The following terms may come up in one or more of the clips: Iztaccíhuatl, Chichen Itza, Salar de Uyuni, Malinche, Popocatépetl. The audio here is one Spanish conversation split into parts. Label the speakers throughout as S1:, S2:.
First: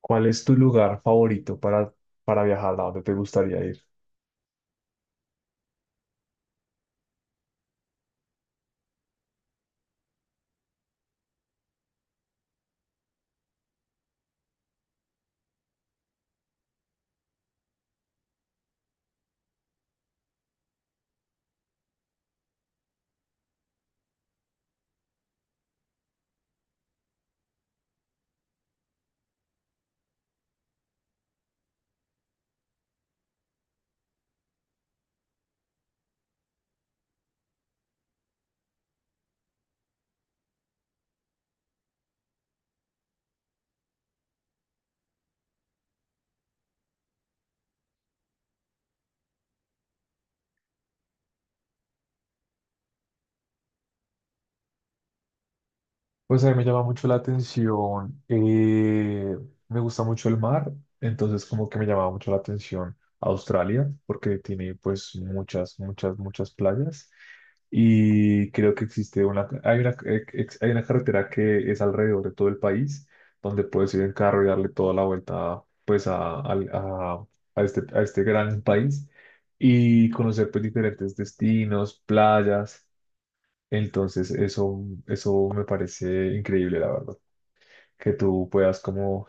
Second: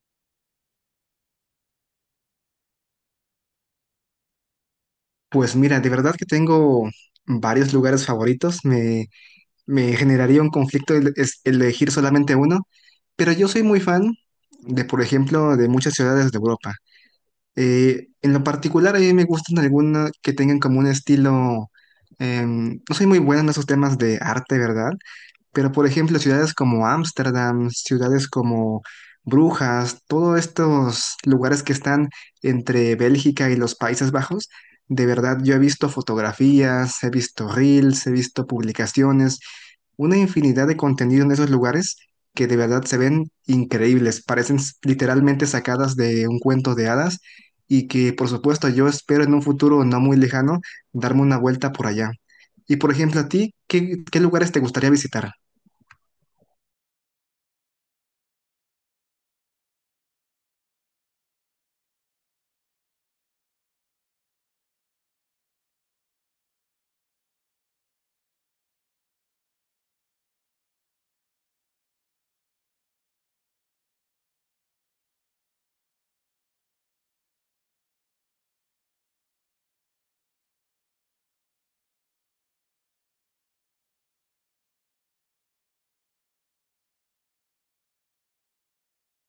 S1: ¿Cuál es tu lugar favorito para viajar? ¿A dónde te gustaría ir?
S2: Pues mira, de verdad que tengo varios lugares favoritos. Me generaría un conflicto elegir solamente uno, pero yo soy muy fan de, por ejemplo, de muchas ciudades de Europa. En lo particular, a mí me gustan algunas que tengan como un estilo. No soy muy buena en esos temas de arte, ¿verdad? Pero, por ejemplo, ciudades como Ámsterdam, ciudades como Brujas, todos estos lugares que están entre Bélgica y los Países Bajos, de verdad yo he visto fotografías, he visto reels, he visto publicaciones, una infinidad de contenido en esos lugares que de verdad se ven increíbles, parecen literalmente sacadas de un cuento de hadas y que, por supuesto, yo espero en un futuro no muy lejano darme una vuelta por allá. Y, por ejemplo, a ti, ¿qué lugares te gustaría visitar?
S1: Pues a mí me llama mucho la atención, me gusta mucho el mar, entonces como que me llamaba mucho la atención Australia, porque tiene pues muchas, muchas, muchas playas y creo que hay una, hay una carretera que es alrededor de todo el país, donde puedes ir en carro y darle toda la vuelta pues a este gran país y conocer pues diferentes destinos, playas. Entonces, eso, Eso me parece increíble, la verdad, que tú puedas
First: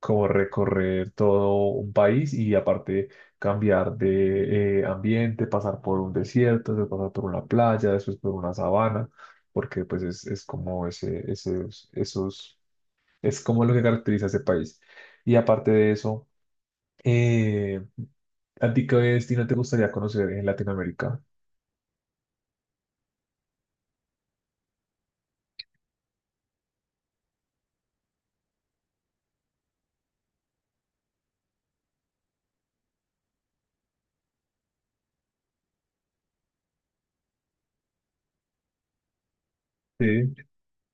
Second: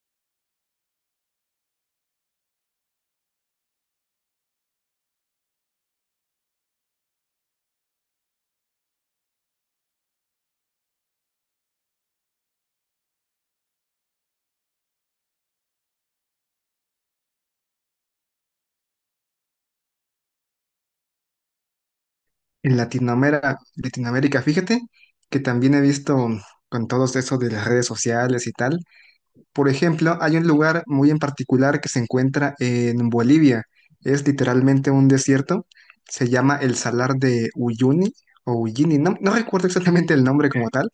S1: como recorrer todo un país y aparte cambiar de ambiente, pasar por un desierto, después pasar por una playa, después por una sabana, porque pues es como esos, es como lo que caracteriza a ese país. Y aparte de eso, eh, ¿a ti qué destino te gustaría conocer en Latinoamérica?
S2: En Latinoamérica, Latinoamérica, fíjate que también he visto con todos eso de las redes sociales y tal. Por ejemplo, hay un lugar muy en particular que se encuentra en Bolivia. Es literalmente un desierto. Se llama el Salar de Uyuni o Uyuni. No recuerdo
S1: Sí,
S2: exactamente el nombre como tal.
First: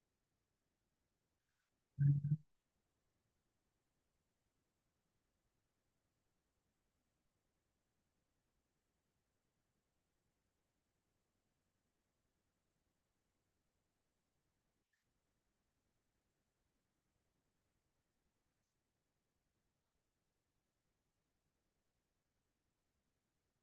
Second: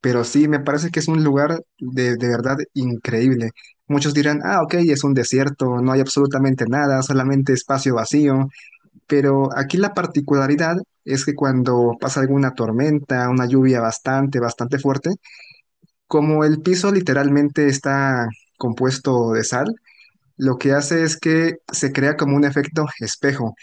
S2: Pero sí, me parece que es un lugar de verdad increíble. Muchos dirán, ah, ok, es un desierto, no hay absolutamente nada, solamente espacio vacío. Pero aquí la particularidad es que cuando pasa alguna tormenta, una lluvia bastante, bastante fuerte, como el piso literalmente está compuesto de sal, lo que hace es que se crea como un efecto espejo.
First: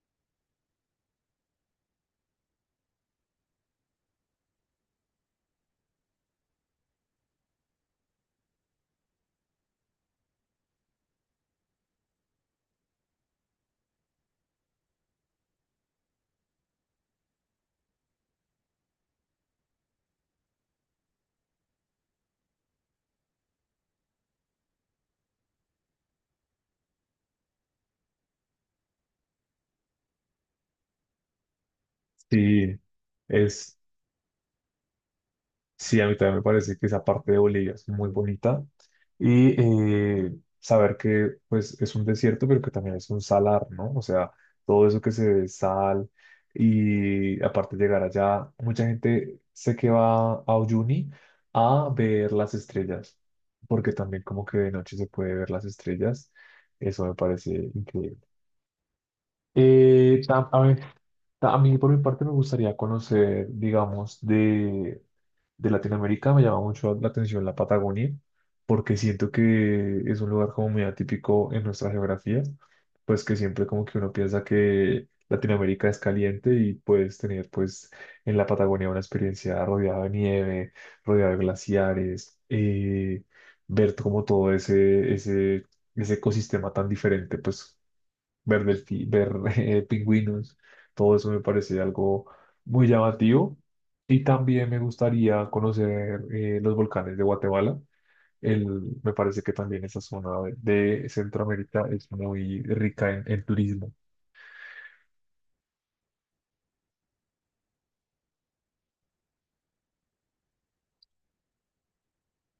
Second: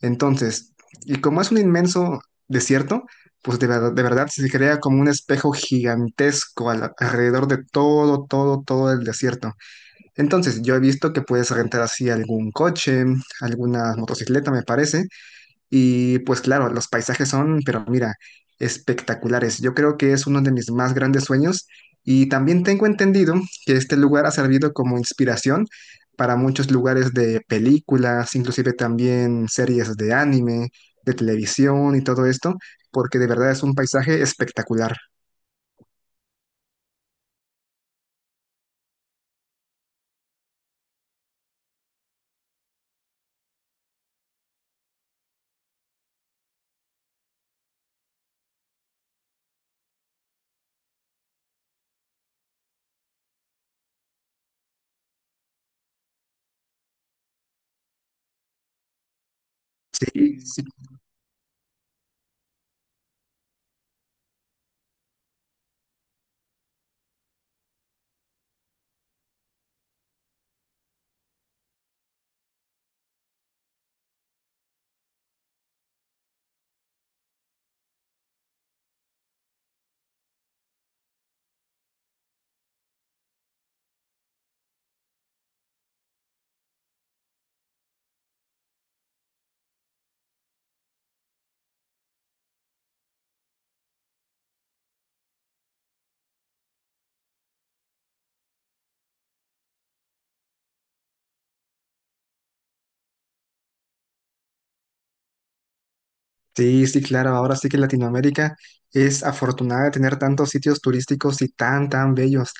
S2: Entonces, y como es un inmenso desierto, pues de verdad se crea como un espejo gigantesco alrededor de todo, todo, todo el desierto. Entonces, yo he visto que puedes rentar así algún coche, alguna motocicleta, me parece, y pues claro, los paisajes son, pero mira, espectaculares. Yo creo que es uno de mis más grandes sueños y también tengo entendido que este lugar ha servido como inspiración para muchos lugares de películas, inclusive también series de anime, de televisión y todo esto,
S1: sí,
S2: porque de verdad es un
S1: es,
S2: paisaje espectacular.
S1: sí, a mí también me parece que esa parte de Bolivia es muy bonita y saber que pues es un desierto, pero que también es un salar, ¿no? O sea, todo eso que se ve es sal y aparte llegar allá, mucha gente sé que va a Uyuni a ver las estrellas, porque también como que de noche se puede ver las estrellas, eso me parece increíble. A
S2: Sí.
S1: mí, a mí por mi parte me gustaría conocer, digamos, de Latinoamérica me llama mucho la atención la Patagonia, porque siento que es un lugar como muy atípico en nuestra geografía, pues que siempre como que uno piensa que Latinoamérica es caliente y puedes tener pues en la Patagonia una experiencia rodeada de nieve, rodeada de glaciares, ver como todo ese ecosistema tan diferente, pues ver, ver pingüinos, todo eso me parece algo muy llamativo. Y también me gustaría conocer los volcanes de Guatemala. El, me parece que también esa zona de Centroamérica es muy rica en turismo.
S2: Sí, sí, claro, ahora sí que Latinoamérica es afortunada de tener tantos sitios turísticos y tan, tan bellos.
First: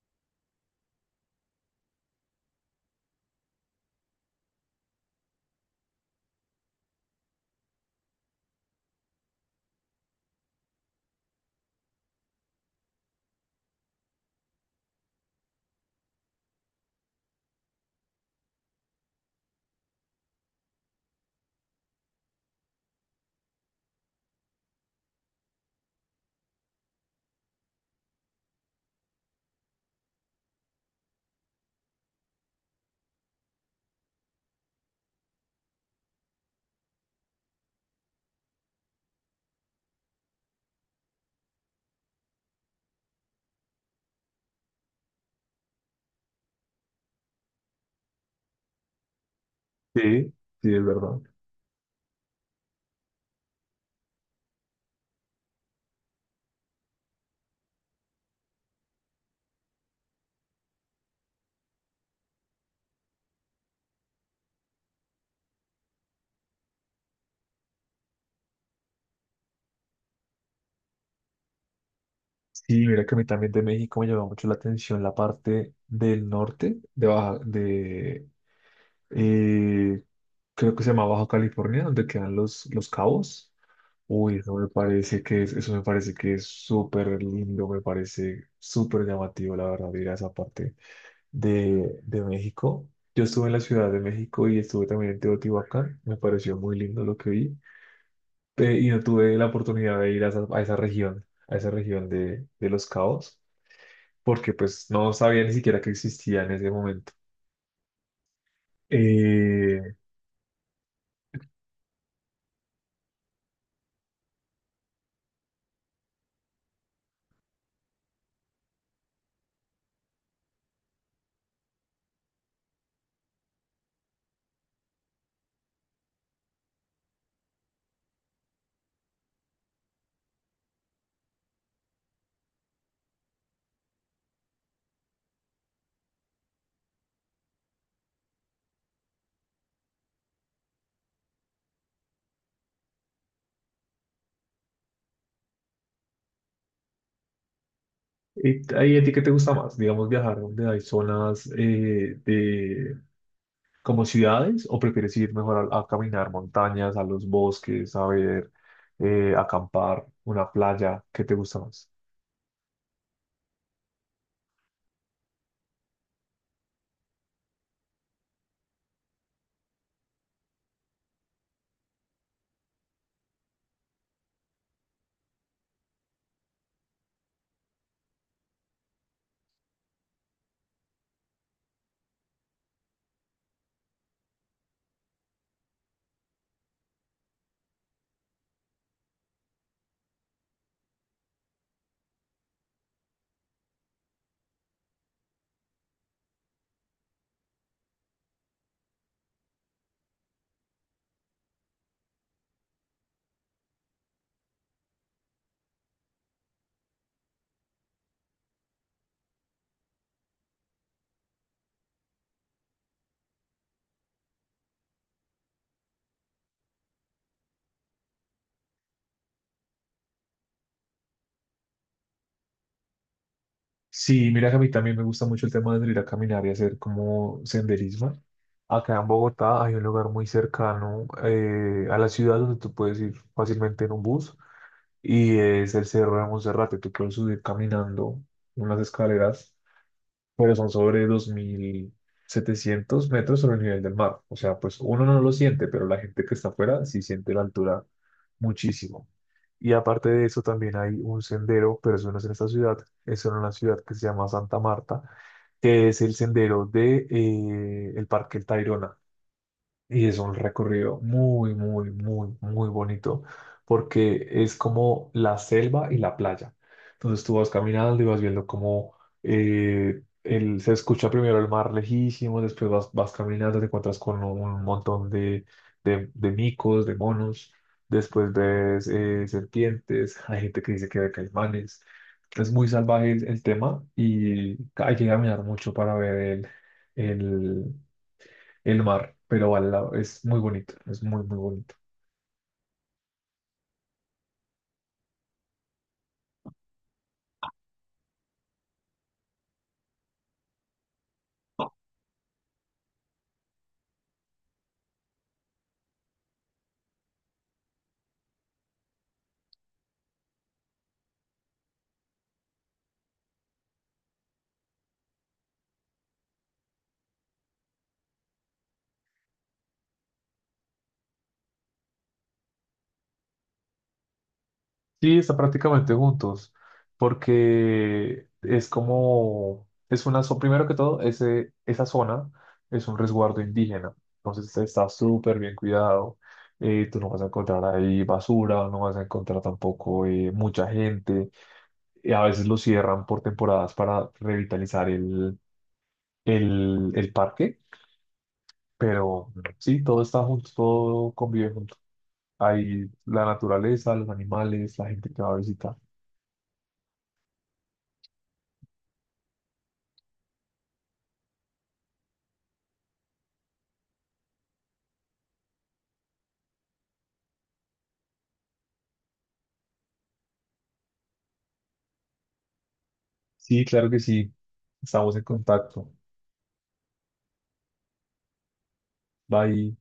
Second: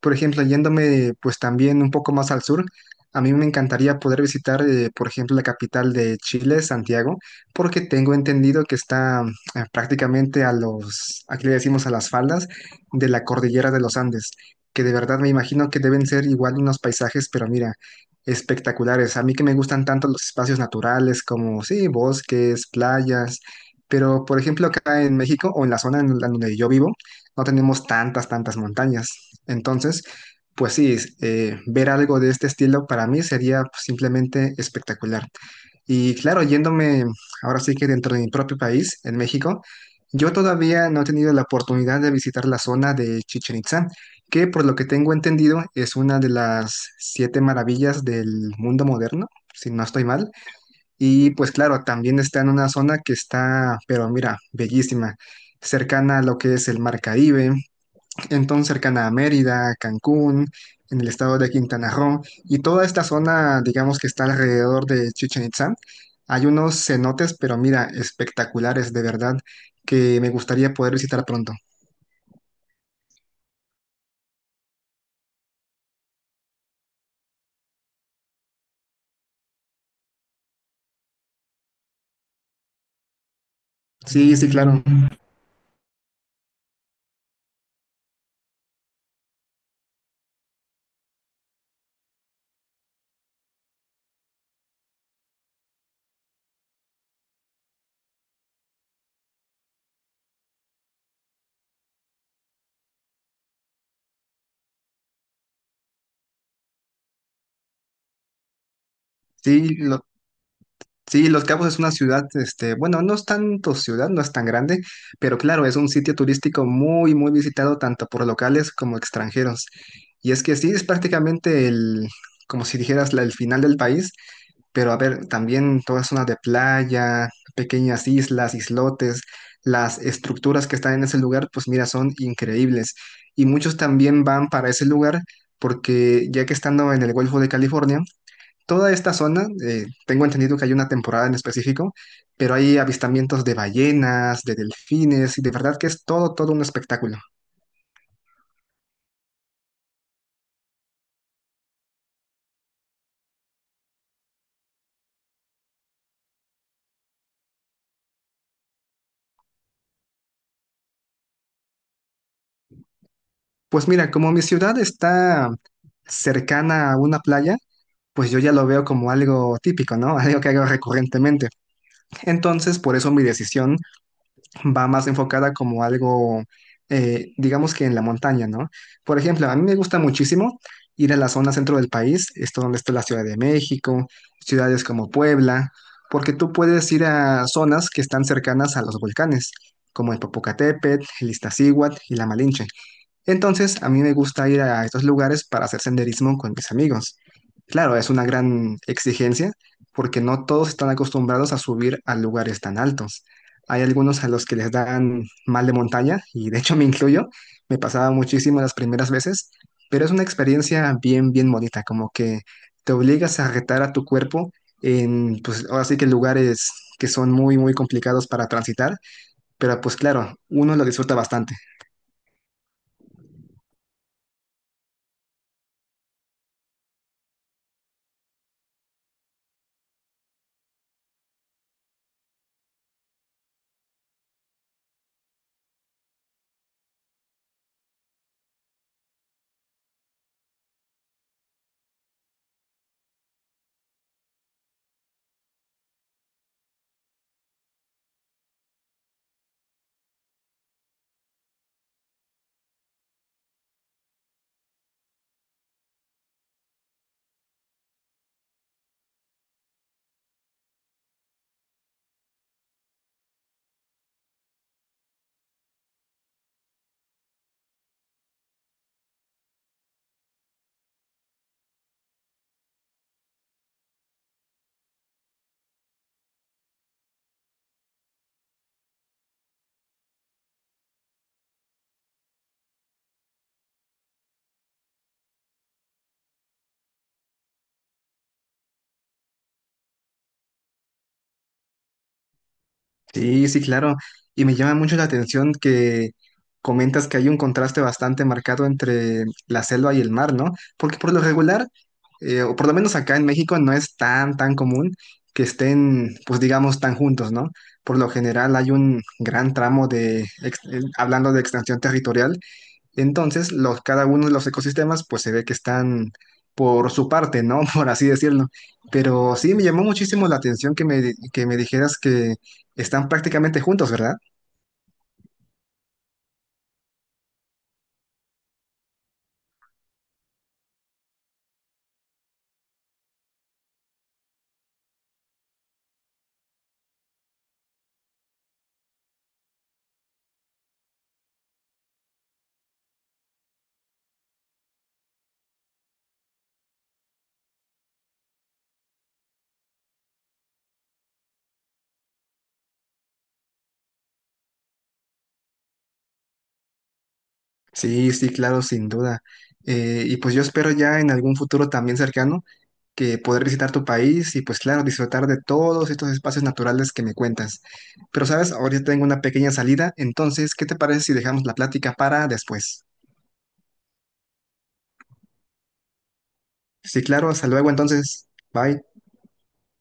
S2: Por ejemplo, yéndome pues también un poco más al sur, a mí me encantaría poder visitar, por ejemplo, la capital de Chile, Santiago, porque tengo entendido que está prácticamente a los, aquí le decimos a las faldas de la cordillera de los Andes, que de verdad me imagino que deben ser igual unos paisajes, pero mira, espectaculares. A mí que me gustan tanto los espacios naturales como, sí, bosques, playas. Pero, por ejemplo, acá en México o en la zona en la donde yo vivo, no tenemos tantas, tantas montañas. Entonces, pues sí, es, ver algo de este estilo para mí sería pues, simplemente espectacular. Y claro, yéndome ahora sí que dentro de mi propio país, en México, yo todavía no he tenido la oportunidad de visitar la zona de Chichen Itza, que por lo que tengo entendido es una de las siete maravillas del mundo moderno, si no estoy mal.
S1: Sí, sí, es verdad.
S2: Y pues claro, también está en una zona que está, pero mira, bellísima, cercana a lo que es el Mar Caribe, entonces cercana a Mérida, Cancún, en el estado de Quintana Roo, y toda esta zona, digamos que está alrededor de Chichen Itzá, hay unos cenotes, pero mira, espectaculares de verdad, que me gustaría poder visitar pronto.
S1: Sí, mira que a mí también de México me llamó mucho la atención la parte del norte, eh, creo que se llama Baja California, donde quedan los cabos.
S2: Sí,
S1: Uy,
S2: sí, claro. Mm.
S1: eso me parece que es súper lindo, me parece súper llamativo, la verdad, ir a esa parte de México. Yo estuve en la Ciudad de México y estuve también en Teotihuacán, me pareció muy lindo lo que vi, y no tuve la oportunidad de ir a a esa región de Los Cabos, porque pues no sabía ni siquiera que existía en ese momento.
S2: Sí,
S1: Eh,
S2: lo- Sí, Los Cabos es una ciudad, este, bueno, no es tanto ciudad, no es tan grande, pero claro, es un sitio turístico muy, muy visitado tanto por locales como extranjeros. Y es que sí, es prácticamente el, como si dijeras, el final del país, pero a ver, también toda zona de playa, pequeñas islas, islotes, las estructuras que están en ese lugar, pues mira, son increíbles. Y muchos también van para ese lugar porque ya que estando en el Golfo de California, toda esta zona, tengo entendido que hay una temporada en específico, pero hay avistamientos de ballenas, de delfines, y de verdad que es todo, todo un espectáculo.
S1: ¿Y ahí a ti qué te gusta más? Digamos, viajar donde hay zonas como ciudades o prefieres ir mejor a caminar montañas, a los bosques, a ver, acampar, ¿una playa? ¿Qué te gusta más?
S2: Pues mira, como mi ciudad está cercana a una playa, pues yo ya lo veo como algo típico, ¿no? Algo que hago recurrentemente. Entonces, por eso mi decisión va más enfocada como algo, digamos que en la montaña, ¿no? Por ejemplo, a mí me gusta muchísimo ir a la zona centro del país, esto donde está la Ciudad de México, ciudades como Puebla, porque tú puedes ir a zonas que están cercanas a los volcanes, como el Popocatépetl, el Iztaccíhuatl y la Malinche. Entonces, a mí me gusta ir a estos lugares para hacer senderismo con mis amigos. Claro, es una gran exigencia porque no todos están acostumbrados a subir a lugares tan altos. Hay algunos a los que les dan mal de montaña y de hecho me incluyo, me pasaba muchísimo las primeras veces, pero es una experiencia bien, bien bonita, como que te obligas a retar a tu cuerpo en, pues ahora sí que lugares que son muy, muy complicados para transitar, pero pues claro, uno lo disfruta bastante.
S1: Sí, mira que a mí también me gusta mucho el tema de salir a caminar y hacer como senderismo. Acá en Bogotá hay un lugar muy cercano a la ciudad donde tú puedes ir fácilmente en un bus y es el Cerro de Monserrate. Tú puedes subir caminando unas escaleras, pero son sobre 2.700 metros sobre el nivel del mar. O sea, pues uno no lo siente, pero la gente que está afuera sí siente la altura muchísimo. Y aparte de eso, también hay un sendero, pero eso no es en esta ciudad, es en una ciudad que se llama Santa Marta, que es el sendero el Parque El Tayrona. Y es un recorrido muy, muy, muy, muy bonito porque es como la selva y la playa. Entonces tú vas caminando y vas viendo cómo se escucha primero el mar lejísimo, después vas caminando, te encuentras con un montón de micos, de monos, después ves serpientes, hay gente que dice que ve caimanes. Es muy salvaje el tema y hay que caminar mucho para ver el, el mar, pero al lado. Es muy bonito, es muy, muy bonito.
S2: Sí, sí, claro. Y me llama mucho la atención que comentas que hay un contraste bastante marcado entre la selva y el mar, ¿no? Porque por lo regular, o por lo menos acá en México, no es tan, tan común que estén, pues digamos, tan juntos, ¿no? Por lo general hay un gran tramo de, hablando de extensión territorial, entonces, los, cada uno de los ecosistemas, pues se ve que están por su parte, ¿no? Por así decirlo. Pero sí, me llamó muchísimo la atención que que me dijeras que están prácticamente juntos, ¿verdad?
S1: Sí, están prácticamente juntos, porque es como, primero que todo, esa zona es un resguardo indígena, entonces está súper bien cuidado, tú no vas a encontrar ahí basura, no vas a encontrar tampoco mucha gente, y a veces lo cierran por temporadas para revitalizar el parque, pero sí, todo está junto, todo convive junto. Hay la naturaleza, los animales, la gente que va a visitar.
S2: Sí, sí, claro, sin duda. Y pues yo espero ya en algún futuro también cercano que poder visitar tu país y pues claro, disfrutar de todos estos espacios naturales que me cuentas. Pero sabes, ahorita tengo una pequeña salida, entonces, ¿qué te parece si dejamos la plática para después?
S1: Sí, claro que sí. Estamos en contacto.
S2: Sí, claro, hasta luego entonces. Bye.
S1: Bye.